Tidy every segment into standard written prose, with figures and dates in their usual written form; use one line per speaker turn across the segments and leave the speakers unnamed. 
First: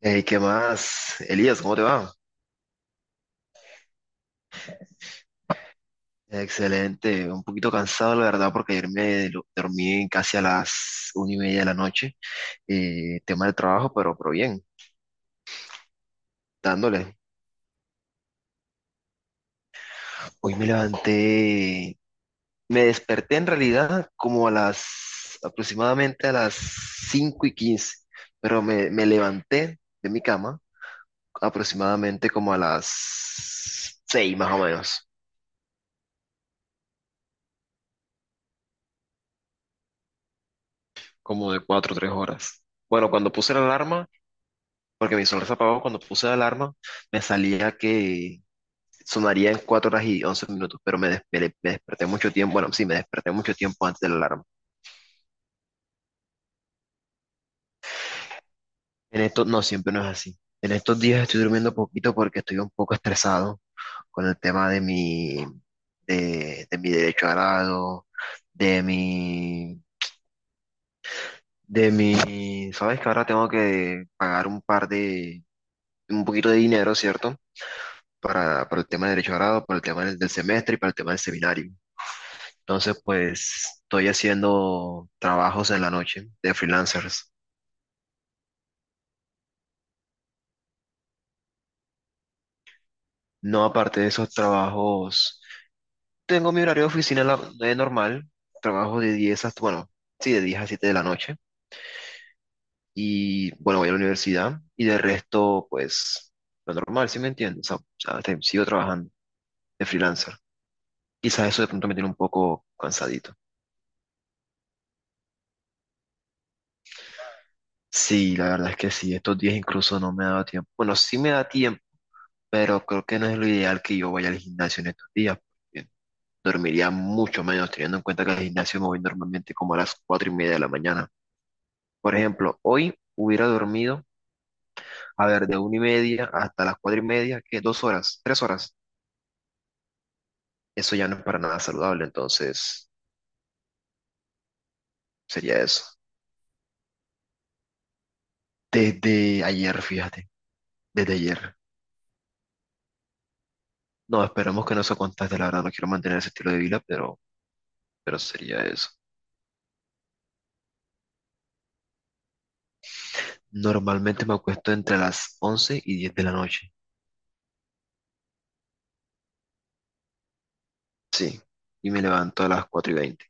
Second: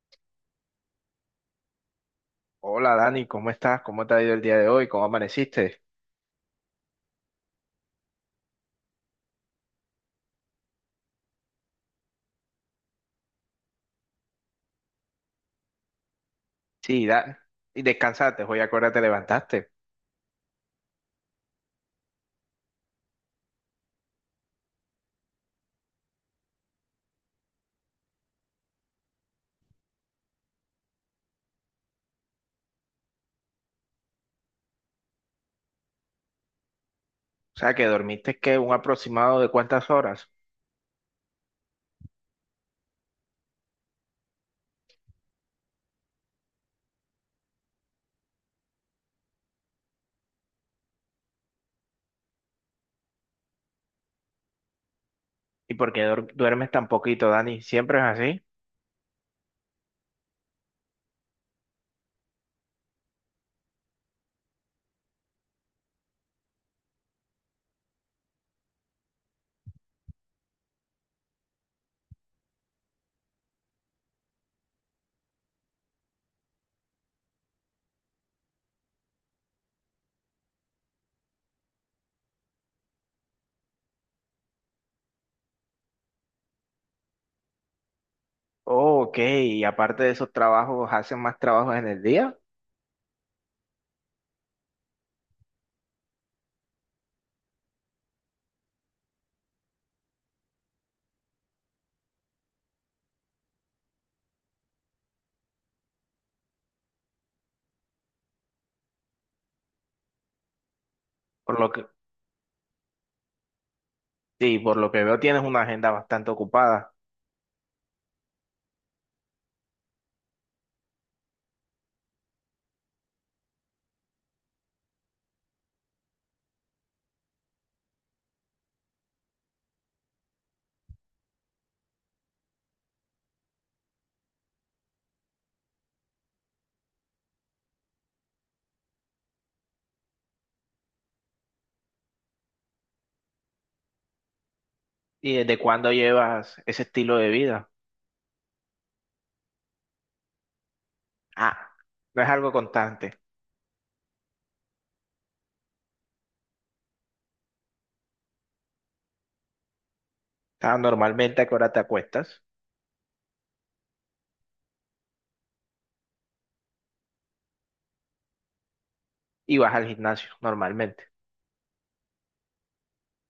Hey, ¿qué más? Elías, ¿cómo te va?
Hola Dani, ¿cómo estás? ¿Cómo te ha ido el día de hoy? ¿Cómo amaneciste?
Excelente, un poquito cansado la verdad, porque ayer dormí casi a las una y media de la noche, tema de trabajo, pero bien,
Sí,
dándole.
y descansaste, hoy a qué hora te levantaste.
Hoy me levanté, me desperté en realidad como a las aproximadamente a las 5 y 15, pero me levanté de mi cama aproximadamente como a las seis, más o menos,
O sea, que dormiste, ¿qué? ¿Un aproximado de cuántas horas?
como de cuatro o 3 horas. Bueno, cuando puse la alarma. Porque mi sonrisa apagó cuando puse la alarma, me salía que sonaría en 4 horas y 11 minutos, pero me desperté mucho tiempo, bueno, sí, me desperté mucho tiempo antes de la alarma.
¿Y por qué duermes tan poquito, Dani? ¿Siempre es así?
En esto no, siempre no es así. En estos días estoy durmiendo poquito porque estoy un poco estresado con el tema de mi, de mi derecho a grado, de mi, sabes que ahora tengo que pagar un poquito de dinero, ¿cierto? para el tema de derecho a grado, para el tema del semestre y para el tema del seminario. Entonces, pues estoy haciendo trabajos en la noche de freelancers.
Oh, ok, y aparte de esos trabajos, ¿haces más trabajos en el día?
No, aparte de esos trabajos, tengo mi horario de oficina normal, trabajo bueno, sí, de 10 a 7 de la noche. Y bueno, voy a la universidad y de resto, pues lo normal, ¿sí me entiendes? O sea, sigo trabajando de freelancer. Quizás
Por
eso de
lo que,
pronto me tiene un poco cansadito.
sí, por lo que veo tienes una agenda bastante ocupada.
Sí, la verdad es que sí, estos días incluso no me ha dado tiempo. Bueno, sí me da tiempo, pero creo que no es lo ideal que yo vaya al gimnasio en estos días, dormiría mucho menos, teniendo en cuenta que al gimnasio me voy normalmente como a las cuatro y media de la mañana. Por ejemplo, hoy hubiera dormido, a ver, de una y media hasta las cuatro y media, que dos horas, tres horas. Eso ya no es para nada saludable, entonces
¿Y desde
sería eso.
cuándo llevas ese estilo de vida?
Desde ayer, fíjate, desde ayer.
Ah, no es algo constante.
No, esperemos que no se contagie, la verdad, no quiero mantener ese estilo de vida, pero sería eso.
Ah, normalmente, ¿a qué hora te acuestas?
Normalmente me acuesto entre las 11 y 10 de la noche.
Y vas al gimnasio, normalmente.
Sí, y me levanto a las 4 y veinte.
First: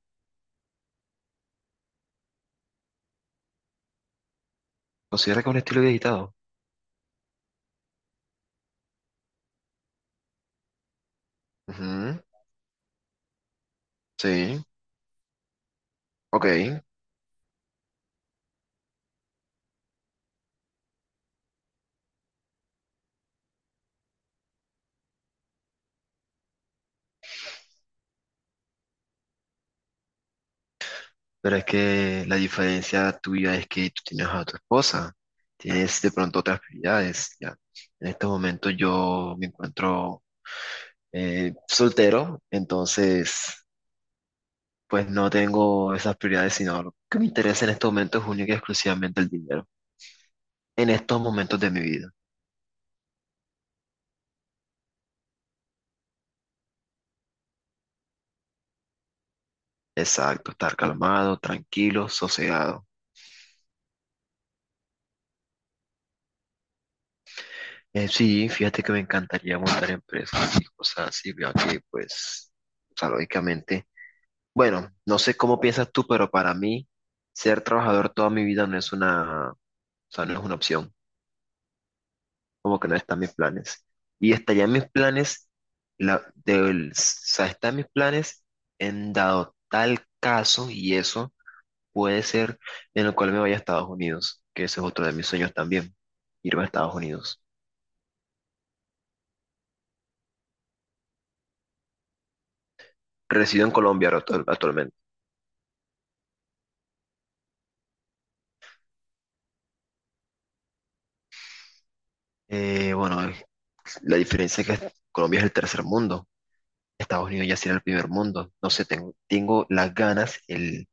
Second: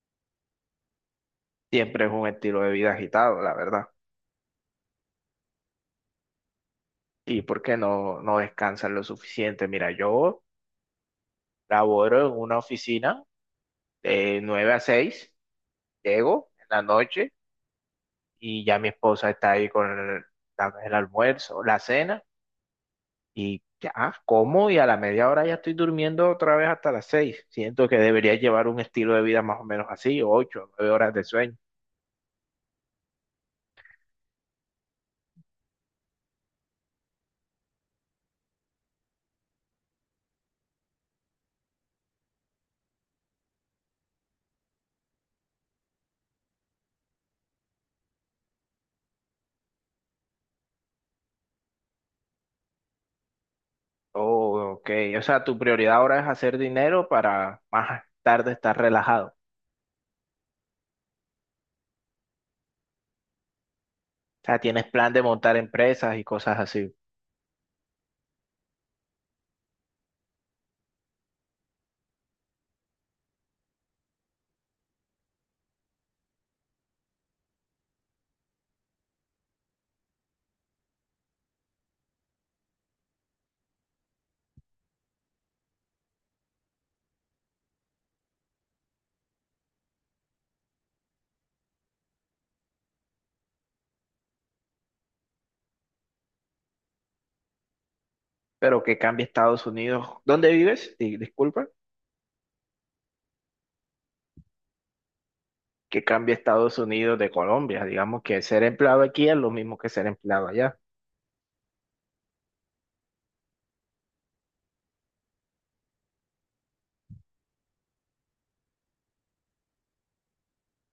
Siempre es un estilo de vida agitado, la verdad.
¿Considera que es un estilo de agitado?
¿Y por qué no, no descansan lo suficiente? Mira, yo
Ujú.
laboro en una oficina de
Sí,
9 a 6. Llego en la
ok.
noche y ya mi esposa está ahí con el almuerzo, la cena y ya como y a la media hora ya estoy durmiendo otra vez hasta las 6. Siento que debería llevar un estilo de vida más o menos así, 8 9 horas de sueño.
Pero es que la diferencia tuya es que tú tienes a tu esposa, tienes de pronto otras prioridades, ya. En este momento yo me encuentro, soltero, entonces pues no tengo esas prioridades, sino lo que me interesa en este momento es única y exclusivamente el dinero. En estos momentos de mi vida.
Oh, ok. O sea, tu prioridad ahora es hacer dinero para más tarde estar relajado.
Exacto, estar calmado, tranquilo, sosegado.
O sea, tienes plan de montar empresas y cosas así.
Sí, fíjate que me encantaría montar empresas y cosas así, veo que pues, o sea, lógicamente. Bueno, no sé cómo piensas tú, pero para mí ser trabajador toda mi vida no es una, o sea, no es una opción, como que no están mis planes. Y está ya en mis planes, o sea, está en mis planes, en dado tal caso, y eso puede ser en el cual me vaya a Estados Unidos, que ese es otro de mis sueños también, irme a Estados Unidos.
Pero que cambie Estados Unidos. ¿Dónde vives? Disculpa.
Resido en Colombia ahora actualmente.
Que cambie Estados Unidos de Colombia. Digamos que ser empleado aquí es lo mismo que ser empleado allá.
Bueno, la diferencia es que Colombia es el tercer mundo. Estados Unidos ya será el primer mundo. No sé, tengo las ganas, el,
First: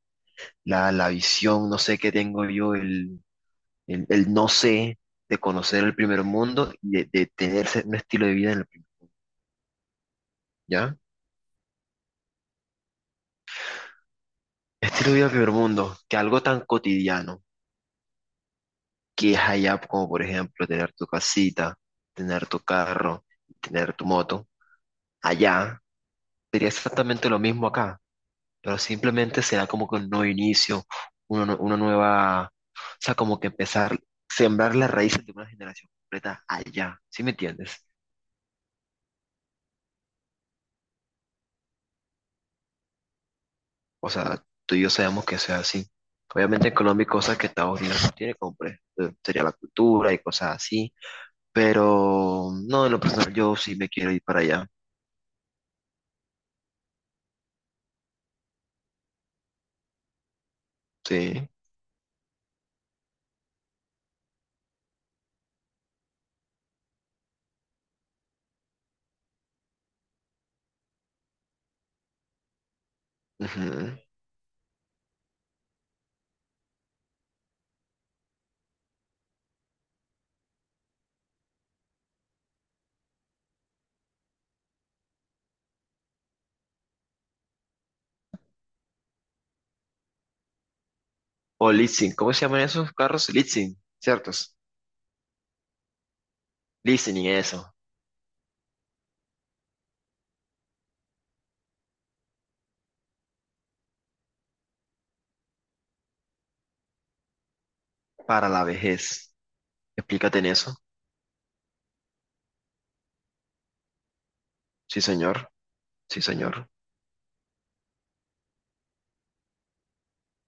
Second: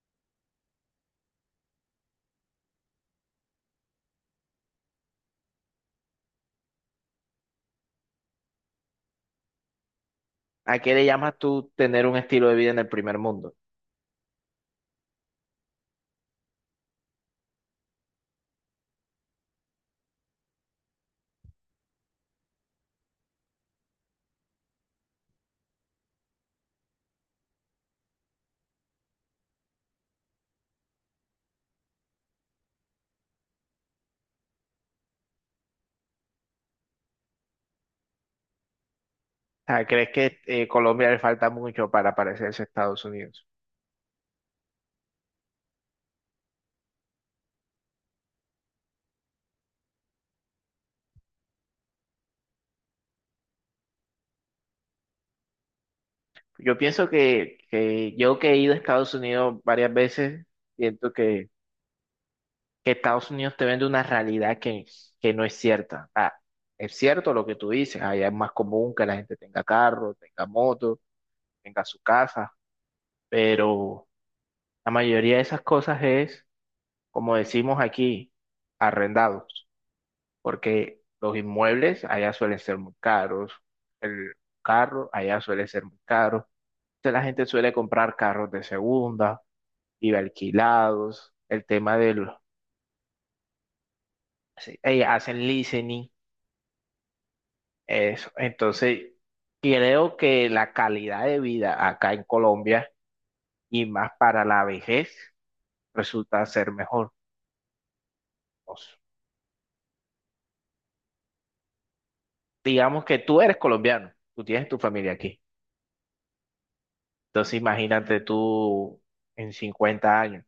la, la visión, no sé qué tengo yo, el no sé, de conocer el primer mundo y de tener un estilo de vida
¿A qué
¿ya?
le llamas tú tener un estilo de vida en el primer mundo? O
Estilo de vida del primer mundo, que algo tan cotidiano que es allá, como por ejemplo tener tu casita, tener tu carro, tener tu moto, allá sería exactamente lo mismo acá. Pero simplemente será como que un nuevo inicio, una nueva, o sea, como que empezar, sembrar las raíces de una generación completa allá, ¿sí me entiendes?
sea, ¿crees que Colombia le falta mucho para parecerse a Estados Unidos?
O sea, tú y yo sabemos que sea así. Obviamente en Colombia hay cosas que Estados Unidos no tiene, como por ejemplo, sería la cultura y cosas así, pero no, en lo personal yo sí me quiero ir para allá,
Yo pienso que yo que he ido a Estados Unidos varias veces, siento que
sí.
Estados Unidos te vende una realidad que no es cierta. Ah, es cierto lo que tú dices, allá es más común que la gente tenga carro, tenga moto, tenga su casa,
Ujú.
pero la mayoría de esas cosas es, como decimos aquí, arrendados, porque los inmuebles allá suelen ser muy caros, el carro allá suele ser muy caro, entonces la gente suele comprar carros de segunda y alquilados, el
O
tema
leasing,
del...
¿cómo se llaman esos carros? Leasing, ¿ciertos?
hacen leasing.
Leasing y eso,
Eso. Entonces, creo que la calidad de vida acá en Colombia y más para la vejez resulta ser mejor.
para la
O s-
vejez. Explícate en eso.
digamos que tú eres colombiano, tú tienes tu
Sí,
familia
señor.
aquí.
Sí, señor.
Entonces, imagínate tú en 50 años.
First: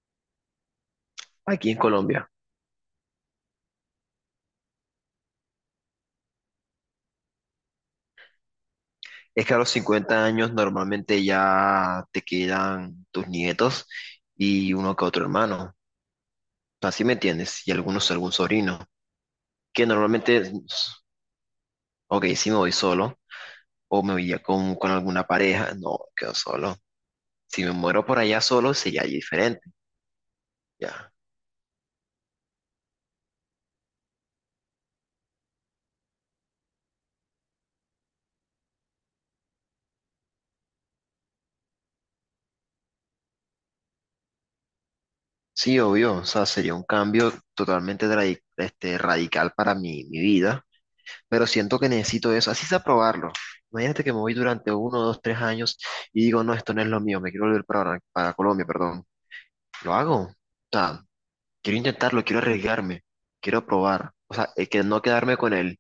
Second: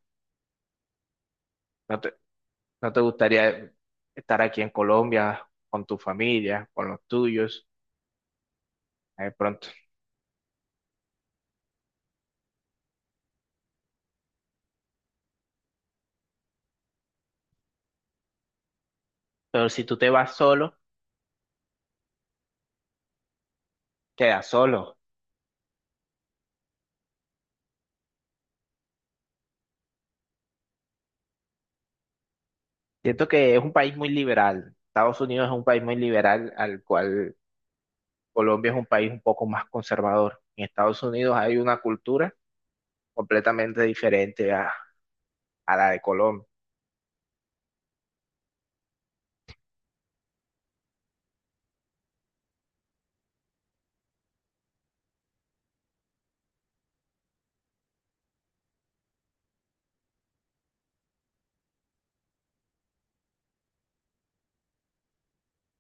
Aquí en
¿No te,
Colombia.
no te gustaría estar aquí en Colombia con tu familia, con los tuyos, de
Es que a
pronto?
los 50 años normalmente ya te quedan tus nietos y uno que otro hermano. Así me entiendes. Y algunos, algún sobrino.
Pero si
Que
tú te vas
normalmente,
solo,
ok, si me voy solo o me voy ya
quedas
con
solo.
alguna pareja, no, quedo solo. Si me muero por allá solo, sería ya diferente. Ya.
Siento que es un país muy liberal. Estados Unidos es un país muy liberal al cual Colombia es un país un poco más conservador. En Estados Unidos hay una cultura completamente diferente a
Sí,
la de
obvio. O sea,
Colombia.
sería un cambio totalmente radical para mi vida. Pero siento que necesito eso, así sea probarlo. Imagínate que me voy durante uno, dos, tres años y digo, no, esto no es lo mío, me quiero volver para, Colombia, perdón. Lo hago. O sea, quiero intentarlo, quiero arriesgarme, quiero probar. O sea, es que no quedarme con él.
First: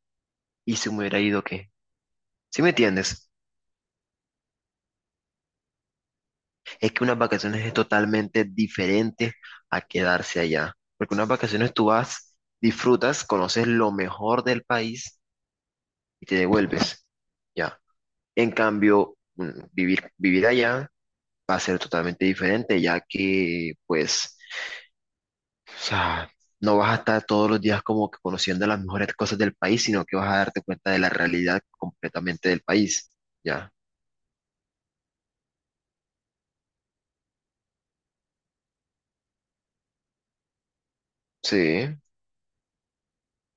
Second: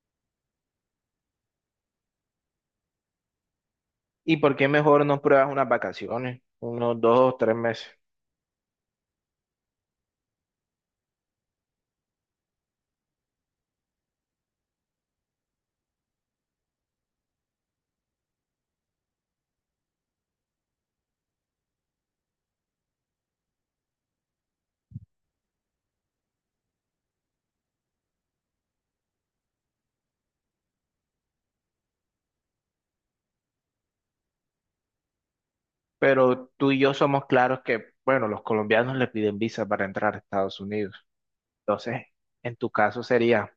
¿Y si me hubiera ido qué? ¿Sí me entiendes?
¿Y por qué mejor no pruebas unas vacaciones?
Es
Unos
que unas
dos o tres
vacaciones es
meses.
totalmente diferente a quedarse allá. Porque unas vacaciones tú vas, disfrutas, conoces lo mejor del país y te devuelves. Ya. En cambio, vivir allá. Va a ser totalmente diferente, ya que, pues, o sea, no vas a estar todos los días como que conociendo las mejores cosas del país, sino que vas a darte cuenta de la realidad completamente del país, ¿ya?
Pero tú y yo somos claros que, bueno, los colombianos le piden visa para entrar a Estados Unidos.
Sí,
Entonces, en tu caso sería,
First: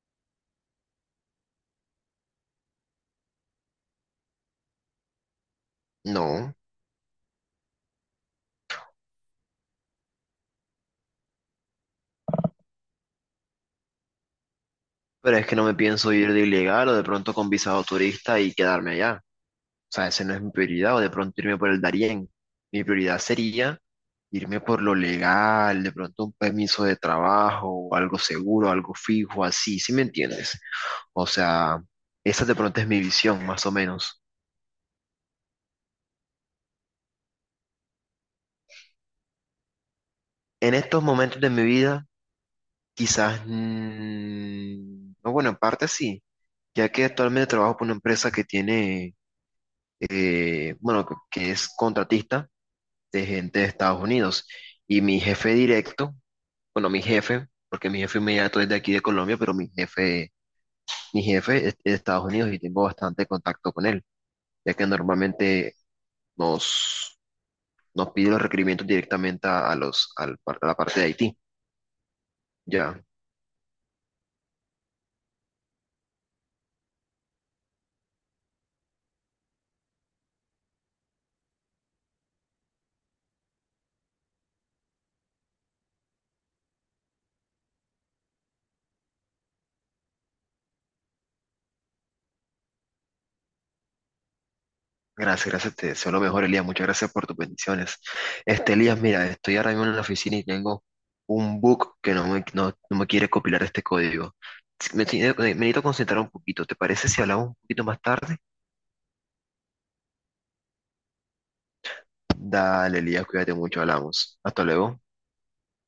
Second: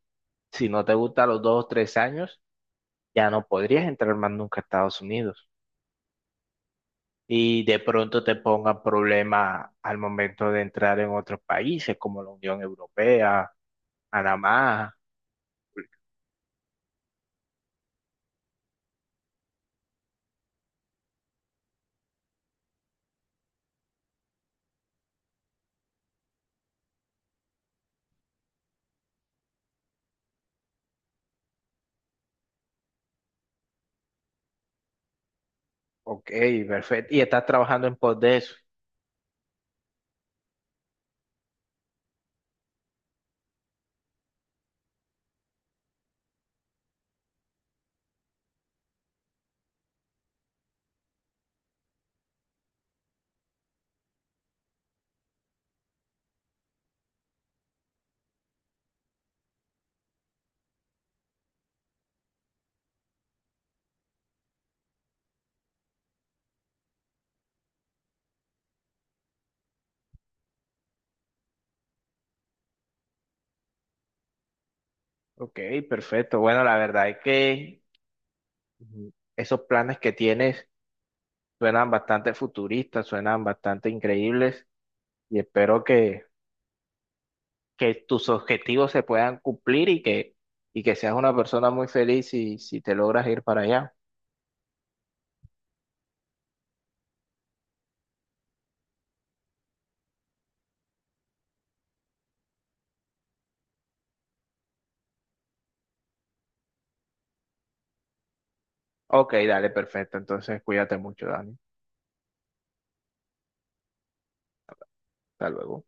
si no te gusta los 2 o 3 años, ya no podrías entrar más nunca a Estados Unidos.
no,
Y de pronto te pongan problema al momento de entrar en otros países como la Unión Europea Panamá,
pero es que no me pienso ir de ilegal o de pronto con visado turista y quedarme allá. O sea, esa no es mi prioridad, o de pronto irme por el Darién. Mi prioridad sería irme por lo legal, de pronto un permiso de trabajo, algo seguro, algo fijo, así, ¿sí me entiendes? O sea, esa de pronto es mi visión, más o menos.
ok, perfecto. Y estás trabajando en pos de eso.
En estos momentos de mi vida, quizás, no, bueno, en parte sí, ya que actualmente trabajo por una empresa que tiene, bueno, que es contratista de gente de Estados Unidos. Y mi jefe directo, bueno, mi jefe, porque mi jefe inmediato es de aquí de Colombia, pero mi jefe es de Estados Unidos, y tengo bastante contacto con él, ya que normalmente nos nos pide los requerimientos directamente a la parte de Haití. Ya,
Ok, perfecto. Bueno, la verdad es que ujú, esos planes que tienes suenan bastante futuristas, suenan bastante increíbles y espero que, tus objetivos se puedan cumplir y que, seas una persona muy feliz si, si te logras ir para allá.
gracias, gracias, te deseo lo mejor, Elías. Muchas gracias por tus bendiciones. Elías, mira, estoy ahora mismo en la oficina y tengo un bug que no me quiere compilar este código. Me necesito concentrar un poquito. ¿Te parece si hablamos un poquito más tarde?
Ok, dale, perfecto. Entonces, cuídate mucho, Dani.
Dale, Elías, cuídate mucho, hablamos. Hasta luego.
Hasta luego.